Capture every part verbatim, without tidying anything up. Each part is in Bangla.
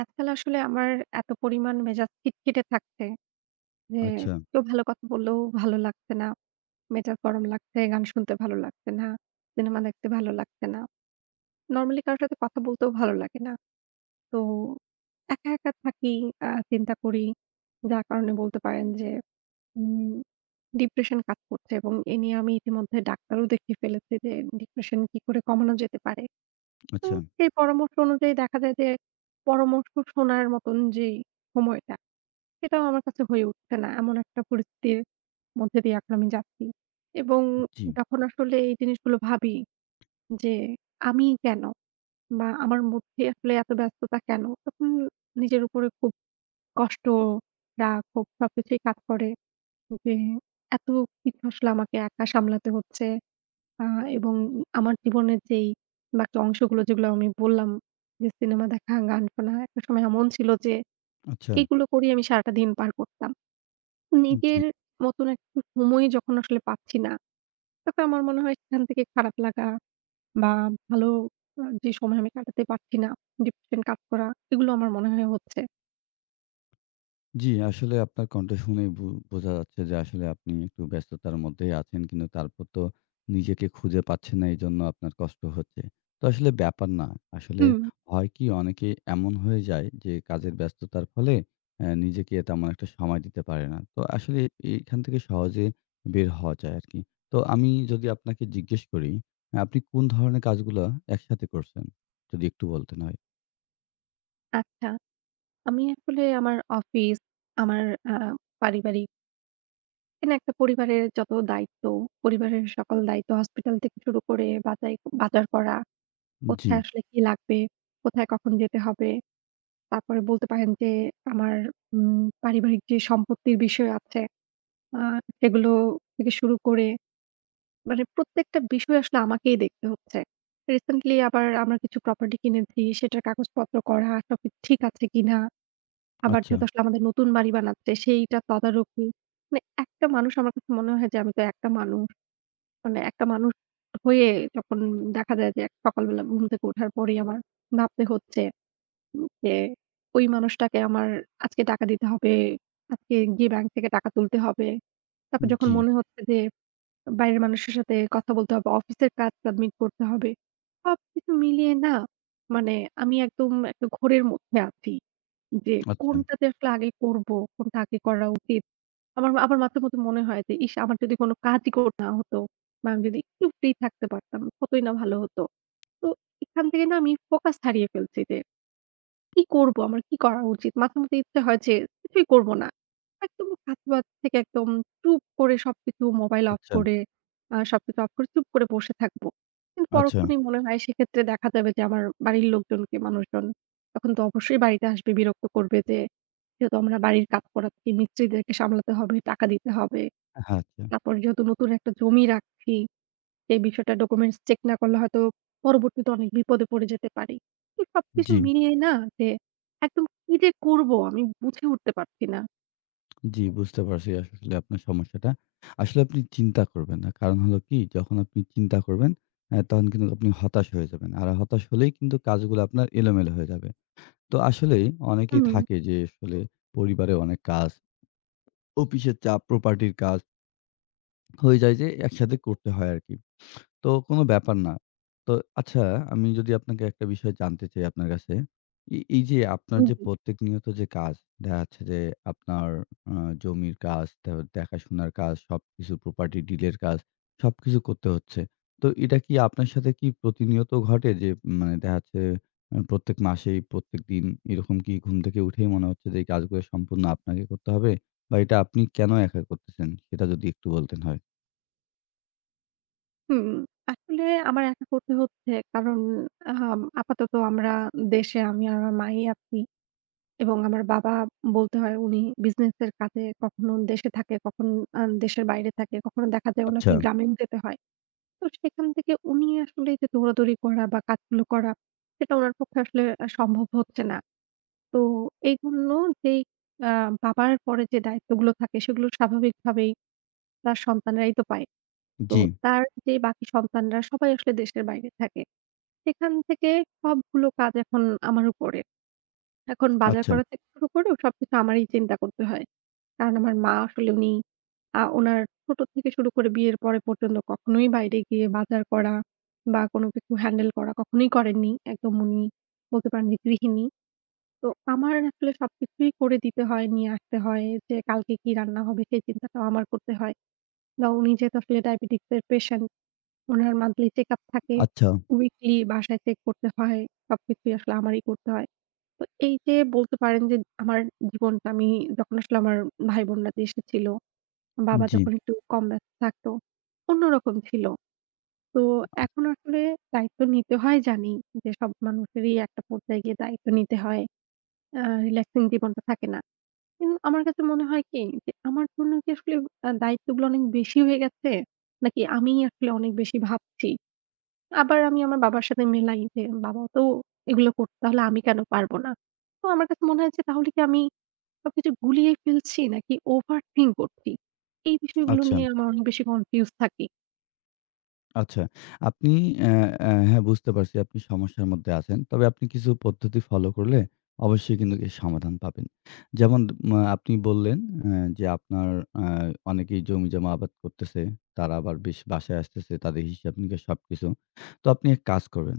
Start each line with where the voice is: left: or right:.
right: আজকাল আসলে আমার এত পরিমাণ মেজাজ খিটখিটে থাকছে যে
left: আচ্ছা,
right: কেউ ভালো কথা বললেও ভালো লাগছে না। মেজাজ গরম লাগছে, গান শুনতে ভালো লাগছে না, সিনেমা দেখতে ভালো লাগছে না। নরমালি কারো সাথে কথা বলতেও ভালো লাগে না। তো একা, একা থাকি, আ চিন্তা করি। যার কারণে বলতে পারেন যে উম ডিপ্রেশন কাজ করছে এবং এ নিয়ে আমি ইতিমধ্যে ডাক্তারও দেখিয়ে ফেলেছি যে ডিপ্রেশন কি করে কমানো যেতে পারে। তো
left: আচ্ছা।
right: সেই পরামর্শ অনুযায়ী দেখা যায় যে পরামর্শ শোনার মতন যেই সময়টা সেটাও আমার কাছে হয়ে উঠছে না। এমন একটা পরিস্থিতির মধ্যে দিয়ে এখন আমি যাচ্ছি। এবং
left: জি,
right: যখন আসলে এই জিনিসগুলো ভাবি যে, "আমি কেন?" বা "আমার মধ্যে আসলে এত ব্যস্ততা কেন?" তখন নিজের উপরে খুব কষ্ট, রাগ, ক্ষোভ সবকিছুই কাজ করে যে, এত কিছু আসলে আমাকে একা সামলাতে হচ্ছে। আ এবং আমার জীবনের যেই বাকি অংশগুলো যেগুলো আমি বললাম যে, সিনেমা দেখা, গান শোনা, একটা সময় এমন ছিল যে,
left: আচ্ছা।
right: এগুলো করেই আমি সারাটা দিন পার করতাম।
left: জি,
right: নিজের মতন একটু সময় যখন আসলে পাচ্ছি না, তখন আমার মনে হয় সেখান থেকে খারাপ লাগা বা ভালো আ যে সময় আমি কাটাতে পারছি না, ডিপ্রেশন কাজ করা এগুলো আমার মনে হয় হচ্ছে।
left: জি। আসলে আপনার কণ্ঠ শুনেই বু বোঝা যাচ্ছে যে আসলে আপনি একটু ব্যস্ততার মধ্যেই আছেন। কিন্তু তারপর তো নিজেকে খুঁজে পাচ্ছেন না। এজন্য আপনার কষ্ট হচ্ছে। তো আসলে ব্যাপার না। আসলে
right: হুম।
left: হয় কি অনেকে এমন হয়ে যায় যে কাজের ব্যস্ততার ফলে অ্যা নিজেকে তেমন একটা সময় দিতে পারে না। তো আসলে এখান থেকে সহজে বের হওয়া যায় আরকি। তো আমি যদি আপনাকে জিজ্ঞেস করি, আপনি কোন ধরনের কাজগুলা একসাথে করছেন? যদি একটু বলতেন হয়।
right: আচ্ছা, আমি আসলে আমার অফিস, আমার আ পারিবারিক মানে একটা পরিবারের যত দায়িত্ব, পরিবারের সকল দায়িত্ব হসপিটাল থেকে শুরু করে বাজাই বাজার করা,
left: জি।
right: কোথায় আসলে কি লাগবে, কোথায় কখন যেতে হবে। তারপরে বলতে পারেন যে আমার উম পারিবারিক যে সম্পত্তির বিষয় আছে আ সেগুলো থেকে শুরু করে মানে প্রত্যেকটা বিষয় আসলে আমাকেই দেখতে হচ্ছে। রিসেন্টলি আবার আমরা কিছু প্রপার্টি কিনেছি, সেটার কাগজপত্র করা, সবকিছু ঠিক আছে কিনা? আবার
left: আচ্ছা,
right: যেহেতু আসলে আমাদের নতুন বাড়ি বানাচ্ছে, সেইটা তদারকি। মানে একটা মানুষ আমার কাছে মনে হয় যে আমি তো একটা মানুষ। মানে একটা মানুষ হয়ে যখন দেখা যায় যে সকালবেলা ঘুম থেকে ওঠার পরেই আমার ভাবতে হচ্ছে উম যে ওই মানুষটাকে আমার আজকে টাকা দিতে হবে, আজকে গিয়ে ব্যাংক থেকে টাকা তুলতে হবে। তারপর যখন
left: জি।
right: মনে হচ্ছে যে বাইরের মানুষের সাথে কথা বলতে হবে, অফিসের কাজ সাবমিট করতে হবে। সবকিছু মিলিয়ে না মানে আমি একদম একটা ঘোরের মধ্যে আছি যে
left: আচ্ছা,
right: কোনটাতে আসলে আগে করবো, কোনটা আগে করা উচিত। আমার আবার মাঝে মধ্যে মনে হয় যে ইস! আমার যদি কোনো কাজই কর না হতো বা আমি যদি একটু ফ্রি থাকতে পারতাম কতই না ভালো হতো। তো এখান থেকে না আমি ফোকাস হারিয়ে ফেলছি যে কি করব? আমার কি করা উচিত? মাঝে মধ্যে ইচ্ছে হয় যে কিছুই করব না। একদম কাজ-বাজ থেকে একদম চুপ করে সবকিছু মোবাইল অফ
left: আচ্ছা,
right: করে আ সবকিছু অফ করে চুপ করে বসে থাকব। কিন্তু
left: আচ্ছা,
right: পরক্ষণেই মনে হয় সেক্ষেত্রে দেখা যাবে যে আমার বাড়ির লোকজনকে মানুষজন তখন তো অবশ্যই বাড়িতে আসবে বিরক্ত করবে যে, যেহেতু আমরা বাড়ির কাজ করাচ্ছি, মিস্ত্রিদেরকে সামলাতে হবে, টাকা দিতে হবে।
left: হ্যাঁ, আচ্ছা।
right: তারপর যেহেতু নতুন একটা জমি রাখছি। সেই বিষয়টা ডকুমেন্টস চেক না করলে হয়তো পরবর্তীতে অনেক বিপদে পড়ে যেতে পারি। তো সবকিছু
left: জি,
right: মিলিয়ে না যে একদম কি যে করব আমি বুঝে উঠতে পারছি না।
left: জি বুঝতে পারছি আসলে আপনার সমস্যাটা। আসলে আপনি চিন্তা করবেন না। কারণ হলো কি যখন আপনি চিন্তা করবেন অ্যা তখন কিন্তু আপনি হতাশ হয়ে যাবেন। আর হতাশ হলেই কিন্তু কাজগুলো আপনার এলোমেলো হয়ে যাবে। তো আসলেই অনেকেই
right: হুম,
left: থাকে যে আসলে পরিবারে অনেক কাজ, অফিসের চাপ, প্রপার্টির কাজ হয়ে যায় যে একসাথে করতে হয় আরকি। তো কোনো ব্যাপার না। তো আচ্ছা, আমি যদি আপনাকে একটা বিষয় জানতে চাই আপনার কাছে। এ এই যে আপনার
right: উম
left: যে
right: জি।
left: প্রত্যেক নিয়ত যে কাজ, দেখা যাচ্ছে যে আপনার আ জমির কাজ, দে দেখাশোনার কাজ, সবকিছু প্রপার্টি ডিলের কাজ সবকিছু করতে হচ্ছে। তো এটা কি আপনার সাথে কি প্রতিনিয়ত ঘটে যে উম, মানে দেখা যাচ্ছে আ প্রত্যেক মাসেই প্রত্যেকদিন এরকম কি ঘুম থেকে উঠেই মনে হচ্ছে যে এই কাজগুলো সম্পূর্ণ আপনাকে করতে হবে? বা এটা আপনি কেন একা করতেছেন? সেটা যদি একটু বলতেন হয়।
right: হুম, আসলে আমার একা করতে হচ্ছে কারণ আম আপাতত আমরা দেশে আমি আর আমার মাই আছি এবং আমার বাবা বলতে হয় উনি বিজনেসের কাজে কখনো দেশে থাকে, কখন আ দেশের বাইরে থাকে, কখনো দেখা যায়
left: আচ্ছা।
right: উনাকে গ্রামেও যেতে হয়। তো সেখান থেকে উনি আসলে এই যে দৌড়াদৌড়ি করা বা কাজগুলো করা সেটা উনার পক্ষে আসলে আ সম্ভব হচ্ছে না। তো এই জন্য যেই আ বাবার পরে যে দায়িত্বগুলো থাকে সেগুলো স্বাভাবিকভাবেই তার সন্তানরাই তো পায়। তো
left: জি।
right: তার যে বাকি সন্তানরা সবাই আসলে দেশের বাইরে থাকে। সেখান থেকে সবগুলো কাজ এখন আমার উপরে। এখন বাজার
left: আচ্ছা,
right: করা থেকে শুরু করেও সবকিছু আমারই চিন্তা করতে হয়। কারণ আমার মা আসলে উনি আ উনার ছোট থেকে শুরু করে বিয়ের পরে পর্যন্ত কখনোই বাইরে গিয়ে বাজার করা বা কোনো কিছু হ্যান্ডেল করা কখনোই করেননি। একদম উনি বলতে পারেন যে গৃহিণী। তো আমার আসলে সবকিছুই করে দিতে হয়, নিয়ে আসতে হয় যে কালকে কি রান্না হবে সেই চিন্তাটাও আমার করতে হয়। বা উনি যেহেতু আসলে ডায়াবেটিকস এর পেশেন্ট উনার মান্থলি চেকআপ থাকে।
left: আচ্ছা।
right: উইকলি বাসায় চেক করতে হয়। সবকিছুই আসলে আমারই করতে হয়। তো এই যে বলতে পারেন যে আমার জীবনটা আমি যখন আসলে আমার ভাই-বোনরা দেশে ছিল বাবা
left: জি,
right: যখন একটু কম ব্যস্ত থাকতো, অন্যরকম ছিল। তো এখন আসলে দায়িত্ব নিতে হয় জানি যে সব মানুষেরই একটা পর্যায়ে গিয়ে দায়িত্ব নিতে হয়। আ রিল্যাক্সিং জীবনটা থাকে না। কিন্তু আমার কাছে মনে হয় কি যে আমার জন্য কি আসলে আ দায়িত্বগুলো অনেক বেশি হয়ে গেছে? নাকি আমিই আসলে অনেক বেশি ভাবছি? আবার আমি আমার বাবার সাথে মেলাই যে বাবাও তো এগুলো করত তাহলে আমি কেন পারব না? তো আমার কাছে মনে হয় যে তাহলে কি আমি সবকিছু গুলিয়ে ফেলছি নাকি ওভারথিংক করছি? এই বিষয়গুলো
left: আচ্ছা,
right: নিয়ে আমরা অনেক বেশি কনফিউজ থাকি।
left: আচ্ছা। আপনি অ্যা অ্যা হ্যাঁ, বুঝতে পারছি আপনি সমস্যার মধ্যে আছেন। তবে আপনি কিছু পদ্ধতি ফলো করলে অবশ্যই কিন্তু এর সমাধান পাবেন। যেমন মা আপনি বললেন অ্যা যে আপনার অ্যা অনেকেই জমিজমা আবাদ করতেছে। তারা আবার বেশ বাসায় আসতেছে। তাদের হিসাব-নিকাশ সবকিছু। তো আপনি এক কাজ করবেন।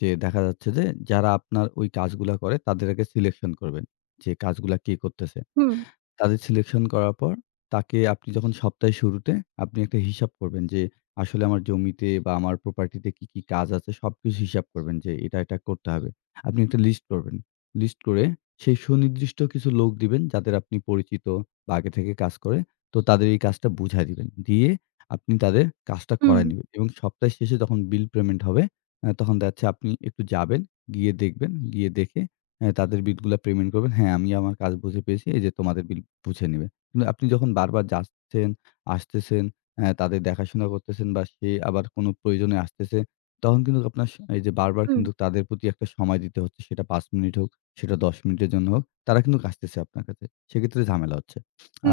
left: যে দেখা যাচ্ছে যে যারা আপনার ওই কাজগুলা করে তাদের আগে সিলেকশন করবেন। যে কাজগুলা কে করতেছে।
right: হুম,
left: তাদের সিলেকশন করার পর তাকে আপনি যখন সপ্তাহের শুরুতে আপনি একটা হিসাব করবেন যে, আসলে আমার জমিতে বা আমার প্রপার্টিতে কি, কি কাজ আছে সবকিছু হিসাব করবেন যে এটা, এটা করতে হবে। আপনি একটা লিস্ট করবেন। লিস্ট করে সেই সুনির্দিষ্ট কিছু লোক দিবেন যাদের আপনি পরিচিত বা আগে থেকে কাজ করে। তো তাদের এই কাজটা বুঝায় দিবেন। দিয়ে আপনি তাদের কাজটা
right: হুম,
left: করায় নিবেন এবং সপ্তাহের শেষে যখন বিল পেমেন্ট হবে, আ তখন দেখা যাচ্ছে আপনি একটু যাবেন, গিয়ে দেখবেন, গিয়ে দেখে হ্যাঁ, তাদের বিলগুলা পেমেন্ট করবেন। হ্যাঁ, আমি আমার কাজ বুঝে পেয়েছি। এই যে তোমাদের বিল বুঝে নিবে। কিন্তু আপনি যখন বারবার যাচ্ছেন, আসতেছেন, অ্যা তাদের দেখাশোনা করতেছেন বা সে আবার কোনো প্রয়োজনে আসতেছে, তখন কিন্তু আপনার স হুম। এই যে বারবার
right: হুম,
left: কিন্তু তাদের প্রতি একটা সময় দিতে হচ্ছে। সেটা পাঁচ মিনিট হোক, সেটা দশ মিনিটের জন্য হোক। তারা কিন্তু আসতেছে আপনার কাছে। সেক্ষেত্রে ঝামেলা হচ্ছে।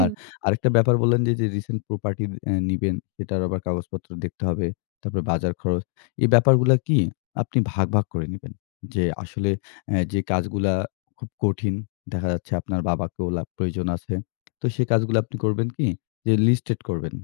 left: আর আরেকটা ব্যাপার বললেন যে, যে রিসেন্ট প্রপার্টি অ্যা নিবেন, সেটার আবার কাগজপত্র দেখতে হবে। তারপরে বাজার খরচ। এই ব্যাপারগুলা কি আপনি ভাগ, ভাগ করে নিবেন। যে আসলে অ্যা যে কাজগুলা খুব কঠিন, দেখা যাচ্ছে আপনার বাবাকেও লা প্রয়োজন আছে। তো সেই কাজগুলা আপনি করবেন কি? যে লিস্টেড করবেন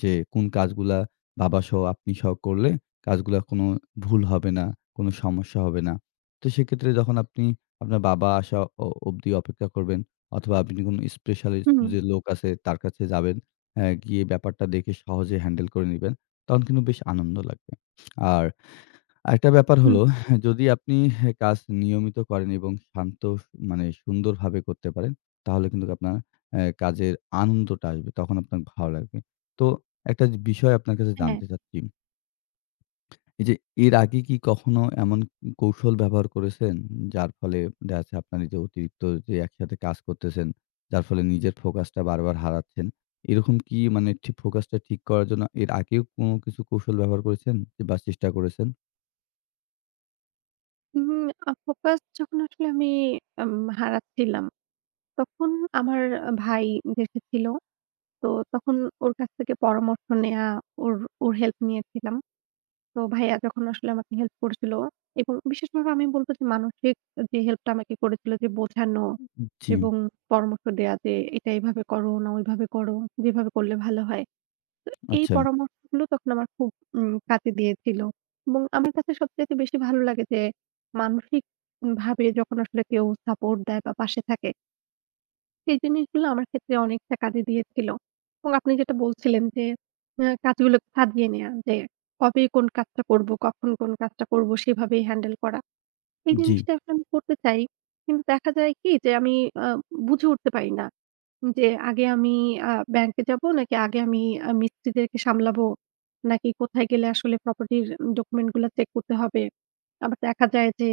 left: যে কোন কাজগুলা বাবাসহ আপনিসহ করলে কাজগুলা কোনো ভুল হবে না, কোনো সমস্যা হবে না। তো সেক্ষেত্রে যখন আপনি আপনার বাবা আসা অ অবধি অপেক্ষা করবেন অথবা আপনি কোনো স্পেশালিস্ট
right: হুম,
left: যে লোক আছে তার কাছে যাবেন, অ্যা গিয়ে ব্যাপারটা দেখে সহজে হ্যান্ডেল করে নিবেন। তখন কিন্তু বেশ আনন্দ লাগবে। আর আরেকটা ব্যাপার
right: হুম,
left: হলো, যদি আপনি কাজ নিয়মিত করেন এবং শান্ত মানে সুন্দরভাবে করতে পারেন, তাহলে কিন্তু আপনার অ্যা কাজের আনন্দটা আসবে। তখন আপনার ভালো লাগবে। তো একটা যে বিষয় আপনার কাছে
right: হ্যাঁ।
left: জানতে চাচ্ছি। এই যে এর আগে কি কখনো এমন কৌশল ব্যবহার করেছেন, যার ফলে দেখা যাচ্ছে আপনার এই যে অতিরিক্ত যে একসাথে কাজ করতেছেন, যার ফলে নিজের ফোকাসটা বারবার হারাচ্ছেন। এরকম কি মানে ঠিক ফোকাসটা ঠিক করার জন্য এর আগেও কোনো কিছু কৌশল ব্যবহার করেছেন বা চেষ্টা করেছেন?
right: উম আ ফোকাস যখন আসলে আমি আম হারাচ্ছিলাম, তখন আমার ভাই দেশে ছিল। তো তখন ওর কাছ থেকে পরামর্শ নেয়া, ওর ওর হেল্প নিয়েছিলাম। তো ভাইয়া যখন আসলে আমাকে হেল্প করেছিল এবং বিশেষভাবে আমি বলব যে মানসিক যে হেল্পটা আমাকে করেছিল যে বোঝানো
left: জি,
right: এবং পরামর্শ দেয়া যে, "এটা এভাবে করো না ওইভাবে করো, যেভাবে করলে ভালো হয়।" তো এই
left: আচ্ছা।
right: পরামর্শগুলো তখন আমার খুব উম কাজে দিয়েছিল এবং আমার কাছে সবচাইতে বেশি ভালো লাগে যে, মানসিক ভাবে যখন আসলে কেউ সাপোর্ট দেয় বা পাশে থাকে, সেই জিনিসগুলো আমার ক্ষেত্রে অনেকটা কাজে দিয়েছিল এবং আপনি যেটা বলছিলেন যে, আ কাজগুলো সাজিয়ে নেয়া যে, কবে কোন কাজটা করব, কখন কোন কাজটা করব সেভাবেই হ্যান্ডেল করা। এই
left: জি,
right: জিনিসটা আসলে আমি করতে চাই। কিন্তু দেখা যায় কি যে আমি আ বুঝে উঠতে পারি না। যে আগে আমি আ ব্যাংকে যাবো নাকি আগে আমি আ মিস্ত্রিদেরকে সামলাবো? নাকি কোথায় গেলে আসলে প্রপার্টির ডকুমেন্ট গুলা চেক করতে হবে? আবার দেখা যায় যে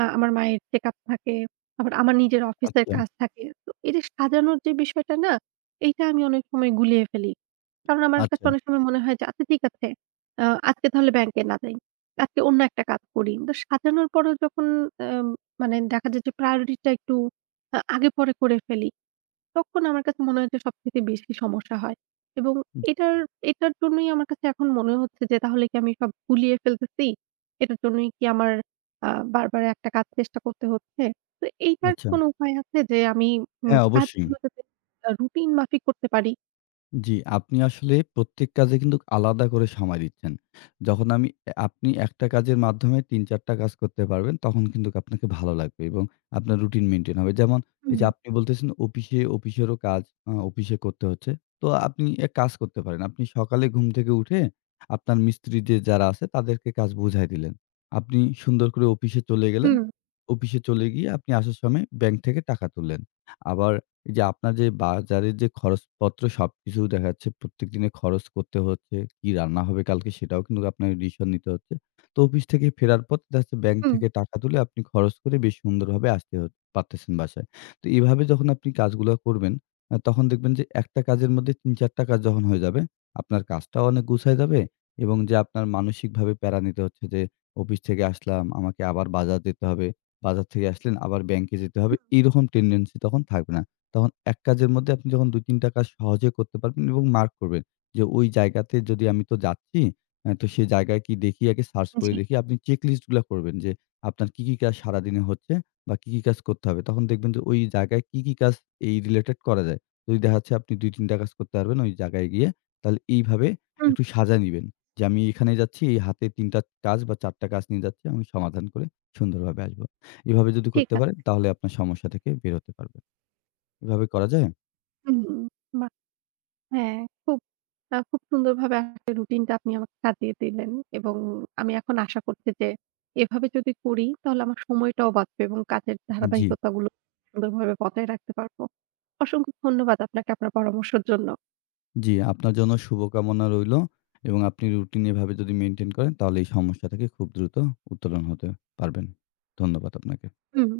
right: আ আমার মায়ের চেকআপ থাকে। আবার আমার নিজের অফিসের
left: আচ্ছা,
right: কাজ থাকে। তো এই যে সাজানোর যে বিষয়টা না, এইটা আমি অনেক সময় গুলিয়ে ফেলি। কারণ আমার
left: আচ্ছা,
right: কাছে অনেক সময় মনে হয় যে আচ্ছা ঠিক আছে আ আজকে তাহলে ব্যাংকে না যাই। আজকে অন্য একটা কাজ করি। তো সাজানোর পরেও যখন আম মানে দেখা যায় যে priority টা একটু আ আগে পরে করে ফেলি, তখন আমার কাছে মনে হয় যে সবথেকে বেশি সমস্যা হয়। এবং এটার এটার জন্যই আমার কাছে এখন মনে হচ্ছে যে তাহলে কি আমি সব গুলিয়ে ফেলতেছি? এটার জন্যই কি আমার আ বারবার একটা কাজ চেষ্টা করতে হচ্ছে? তো এইটার কি
left: আচ্ছা।
right: কোনো উপায় আছে যে আমি উম
left: হ্যাঁ, অবশ্যই।
right: কাজগুলো যাতে আ রুটিন মাফিক করতে পারি?
left: জি, আপনি আসলে প্রত্যেক কাজে কিন্তু আলাদা করে সময় দিচ্ছেন। যখন আমি এ আপনি একটা কাজের মাধ্যমে তিন চার টা কাজ করতে পারবেন, তখন কিন্তু আপনাকে ভালো লাগবে এবং আপনার রুটিন মেইনটেইন হবে। যেমন এই যে
right: হুম।
left: আপনি বলতেছেন অফিসে অফিসেরও কাজ আ অফিসে করতে হচ্ছে। তো আপনি এক কাজ করতে পারেন। আপনি সকালে ঘুম থেকে উঠে আপনার মিস্ত্রি যে যারা আছে তাদেরকে কাজ বুঝায় দিলেন। আপনি সুন্দর করে অফিসে চলে গেলেন।
right: হুম,
left: অফিসে চলে গিয়ে আপনি আসার সময় ব্যাংক থেকে টাকা তুললেন। আবার এই যে আপনার যে বাজারের যে খরচপত্র সবকিছু দেখা যাচ্ছে প্রত্যেকদিনে খরচ করতে হচ্ছে। কি রান্না হবে কালকে সেটাও কিন্তু আপনাকে ডিসিশন নিতে হচ্ছে। তো অফিস থেকে ফেরার পর দেখা যাচ্ছে ব্যাংক
right: হুম।
left: থেকে টাকা তুলে আপনি খরচ করে বেশ সুন্দরভাবে আসতে হ পারতেছেন বাসায়। তো এভাবে যখন আপনি কাজগুলা করবেন, আ তখন দেখবেন যে একটা কাজের মধ্যে তিন চার টা কাজ যখন হয়ে যাবে, আপনার কাজটাও অনেক গুছায় যাবে এবং যে আপনার মানসিকভাবে প্যারা নিতে হচ্ছে যে অফিস থেকে আসলাম, আমাকে আবার বাজার যেতে হবে। বাজার থেকে আসলেন, আবার ব্যাংকে যেতে হবে।
right: হুম।
left: এইরকম টেনডেন্সি তখন থাকবে না। তখন এক কাজের মধ্যে আপনি যখন দুই তিন টা কাজ সহজে করতে পারবেন এবং মার্ক করবেন যে ওই জায়গাতে যদি আমি তো যাচ্ছি, অ্যা তো সেই জায়গায় কি দেখি আগে সার্চ করে
right: জি।
left: দেখি। আপনি চেক লিস্ট গুলা করবেন যে আপনার কি, কি কাজ সারাদিনে হচ্ছে বা কি, কি কাজ করতে হবে। তখন দেখবেন যে ওই জায়গায় কি, কি কাজ এই রিলেটেড করা যায়। যদি দেখা যাচ্ছে আপনি দুই তিন টা কাজ করতে পারবেন ওই জায়গায় গিয়ে, তাহলে এইভাবে
right: হুম,
left: একটু সাজায় নিবেন যে আমি এখানে যাচ্ছি, এই হাতে তিন টা কাজ বা চার টা কাজ নিয়ে যাচ্ছি। আমি সমাধান করে সুন্দরভাবে আসবো। এভাবে যদি
right: ঠিক
left: করতে পারেন
right: আছে।
left: তাহলে আপনার সমস্যা থেকে বের হতে পারবেন। এভাবে করা যায়?
right: হুম। হুম। হ্যাঁ, খুব আ খুব সুন্দরভাবে একটা রুটিনটা আপনি আমাকে সাজিয়ে দিলেন এবং আমি এখন আশা করছি যে এভাবে যদি করি তাহলে আমার সময়টাও বাঁচবে এবং কাজের
left: জি,
right: ধারাবাহিকতাগুলো সুন্দরভাবে বজায় রাখতে পারবো। অসংখ্য ধন্যবাদ আপনাকে আপনার পরামর্শের জন্য।
left: জি। আপনার জন্য শুভকামনা রইলো এবং আপনি রুটিন এভাবে যদি মেইনটেইন করেন তাহলে এই সমস্যা থেকে খুব দ্রুত উত্তোলন হতে পারবেন। ধন্যবাদ আপনাকে।
right: হুম।